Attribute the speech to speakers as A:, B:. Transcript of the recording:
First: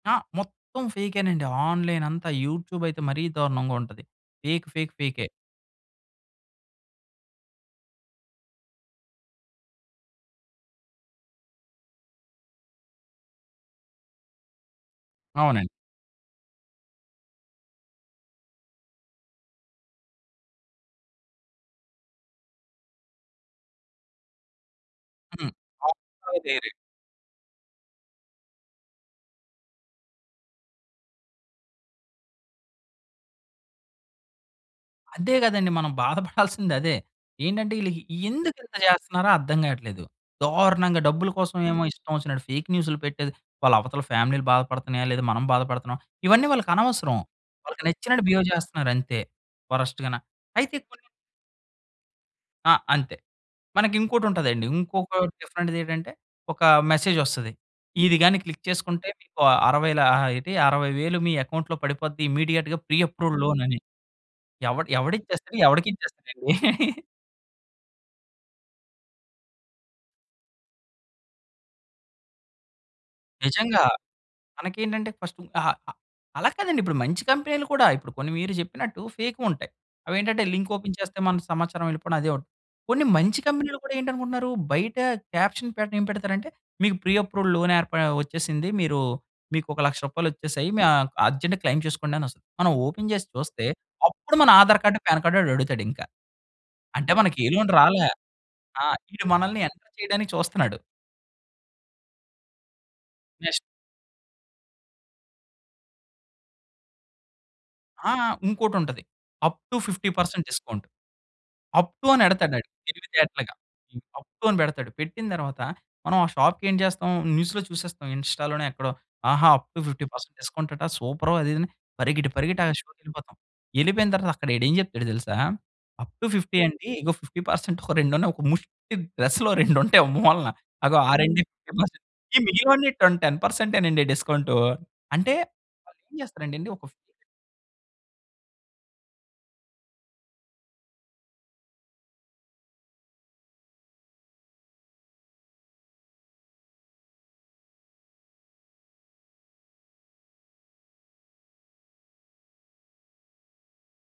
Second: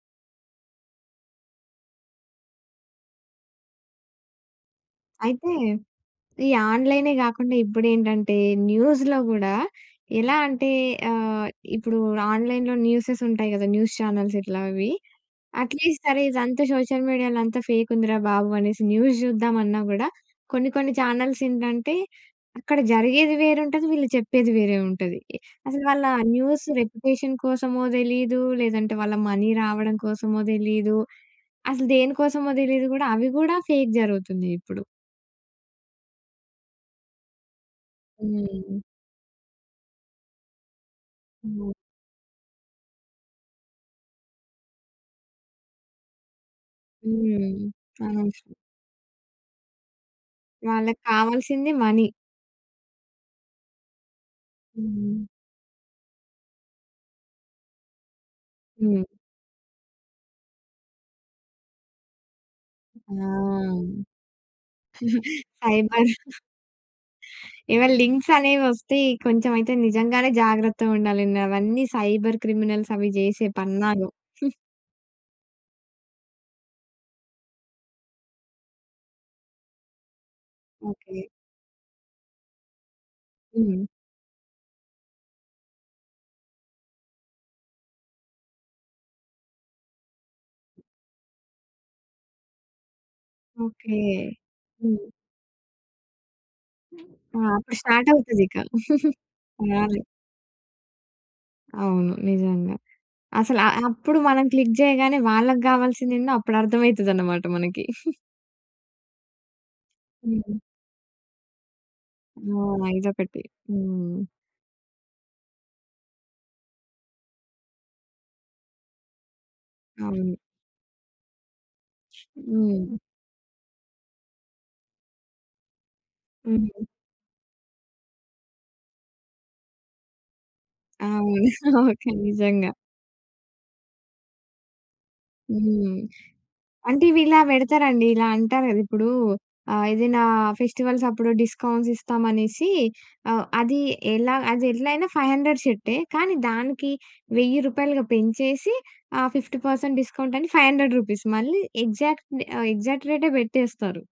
A: ఆ! మొత్తం ఫేకేనండి. ఆన్‌‌లైన్ అంతా యూట్యూబ్ అయితే మరీ దారుణంగా ఉంటది. ఫేక్. ఫేక్. ఫేకే.
B: అయితే ఈ ఆన్‌లై‌నే, గాకుండా ఇప్పుడేంటంటే న్యూస్‌లో గూడా ఎలా అంటే ఆహ్, ఇప్పుడు ఆన్‌లై‌న్‌లో న్యూసెస్ ఉంటాయి గదా! న్యూస్ చానెల్స్ ఇట్లా అవి.
A: అవునండి.
B: అట్‌లీస్ట్ సరే, ఇదంతా సోషల్ మీడియాలో అంతా ఫేకుందిరా బాబు! అనేసి న్యూస్ జూద్దామన్నా గూడా కొన్ని, కొన్ని చానెల్స్ ఏంటంటే, అక్కడ జరిగేది వేరుంటది. వీళ్ళు చెప్పేది వేరే ఉంటది. ఈ
A: హ్మ్.
B: అసలు వాళ్ళ న్యూస్
A: ఆక్సొదేరే
B: రెప్యుటేషన్ కోసమో తెలీదు, లేదంటే వాళ్ళ మనీ రావడం కోసమో తెలీదు. అసలు దేని కోసమో దెలీదు గూడా అవి గూడా ఫేక్ జరుగుతుంది ఇప్పుడు.
A: అదే గదండీ! మనం బాధపడాల్సిందదే. ఏంటంటే, ఈళ్ళకి ఎందుకింత
B: హ్మ్.
A: చేస్తున్నారో అర్థం గావట్లేదు. దారుణంగా డబ్బుల కోసం
B: హ్మ్.
A: ఏమో ఇష్టం వచ్చినట్టు ఫేక్ న్యూస్‌లు పెట్టేది. వాళ్ళ అవతల ఫ్యామిలీలు బాధపడుతున్నాయా లేదా, మనం బాధపడుతున్నామా ఇవన్నీ వాళ్ళకనవసరం.
B: హ్మ్.
A: వాళ్ళకి నచ్చినట్టు
B: అనూష్
A: బిహేవ్ జేస్తున్నారంతే. వరస్ట్ గాన అయితే కొన్ని
B: వాళ్ళక్కావాల్సింది మనీ.
A: ఆ! అంతే మనకి ఇంకోటుంటదండి. ఇంకొక
B: హ్మ్.
A: డిఫరెంట్‌ది ఏటంటే, ఒక మెసేజొస్తది. ఇది గానీ క్లిక్
B: హ్మ్.
A: చేసుకుంటే మీకు అరవై‌ల ఎటి 60,000 మీ అకౌంట్‌లో పడిపోద్ది ఇమ్మీడియేట్‌గా ప్రీ
B: ఆ!
A: అప్రూవల్ లోన్ అని. ఎవడు ఎవడిచ్చేస్తాడు,
B: ఫైబర్
A: ఎవడికిచ్చేస్తాడండి.
B: ఎవన లింక్స్ అనేవొస్తే కొంచెం అయితే నిజంగానే జాగ్రత్తగుండాలండి అవన్నీ సైబర్ క్రిమినల్స్ అవి జేసే
A: నిజంగా
B: పన్నాగం.
A: మనకేంటంటే, ఫస్టు అహా! అ అలా కాదండి ఇప్పుడు మంచి కంపెనీలు కూడా, ఇప్పుడు కొన్ని మీరు చెప్పినట్టు ఫేకూంటాయి. అవేంటంటే లింక్ ఓపెన్ చేస్తే
B: ఓకే.
A: మన సమాచారం వెళ్ళిపోవడం అదే. ఉ కొన్ని మంచి కంపెనీలు
B: హ్మ్.
A: కూడా ఏంటనుకుంటున్నారు, బయట క్యాప్షన్ పెట్టడం ఏం పెడతారంటే, మీకు ప్రీ అప్రూవడ్ లోన్ ఏర్ప వచ్చేసింది. మీరు మీకోక 1,00,000 రూపాయలొచ్చేసాయి మీ ఆహ్, అర్జెంట్‌గా క్లెయిమ్ చేసుకోండి అనొస్తది. మనం ఓపెన్ చేసి చూస్తే
B: ఓకే.
A: అప్పుడు మన ఆధార్ కార్డు,
B: హ్మ్.
A: పాన్ కార్డ్ ఆడడుగుతాడు ఇంకా. అంటే
B: ఆ!
A: మనకే లోన్
B: అప్పుడు
A: రాలే.
B: స్టార్ట్ అవుతదిక.
A: ఆ! వీడు మనల్ని ఎంటర్
B: తెల్లార్లు.
A: చేయడానికి చూస్తున్నాడు.
B: అవును. నిజంగా.
A: నెస్ట్
B: అసలు ఆహ్, అప్పుడు మనం క్లిక్ చేయగానే వాళ్ళకి గావాల్సిందేందో అప్పుడు అర్థమయితదనమాట మనకి.
A: ఆ! ఇంకోటుంటది. అప్ టు 50%
B: హుహు.
A: డిస్కౌంట్. అప్ టు
B: ఆ!
A: అనెడతాడాడు తెలివి
B: ఇదొకటి.
A: తేటలగా. హ్మ్,
B: హ్మ్.
A: అప్ టు అని బెడతాడు. పెట్టిన తర్వాత మనం ఆ షాప్‌కేం చేస్తాం న్యూస్‌లో చూసేస్తాం, ఇన్‌స్టా‌లోనో ఎక్కడో, ఆహా! అప్ టు 50%
B: అవును.
A: డిస్కౌంట్ అట సూపరు అదిదని పరిగెట్టి, పరిగెట్టి ఆ
B: హ్మ్.
A: షోకెళ్ళిపోతాం. ఎళ్ళిపోయిన తర్వాత అక్కడడేం చెప్తాడో తెలుసా, అప్ టు 50
B: హ్మ్.
A: అండి. ఇగో 50% ఒక రెండు ఉన్నాయి ఒక ముష్టి డ్రెస్‌లో రెండుంటాయి ఓ మూలన అగో ఆ
B: అవును.
A: రెండె ఫిఫ్టీ పర్సెంట్
B: ఓకె.
A: ఈ
B: నిజంగా.
A: మిగిలినవన్నీ టొన్ టెన్ పర్సెంటేనండి డిస్కౌంటు అంటే
B: హ్మ్.
A: వాళ్ళు ఏం చేస్తారండి ఒక ఫ్
B: అంటే ఇవిలా బెడతారండి. ఇలా అంటారు గదిప్పుడూ ఆహ్, ఏదైనా ఫెస్టివల్స్ అప్పుడు డిస్కౌంట్స్ ఇస్తాం అనేసి ఆహ్, అది ఎలా అది ఎట్లయిన 500 షర్టే కానీ, దానికి 1000 రూపాయలుగా పెంచేసి ఆ! 50% డిస్కౌంట్ అని రూ. 500 మళ్ళీ ఎగ్జాక్ట్ రె ఆ ఎగ్జాక్ట్ రేటే బెట్టేస్తారు.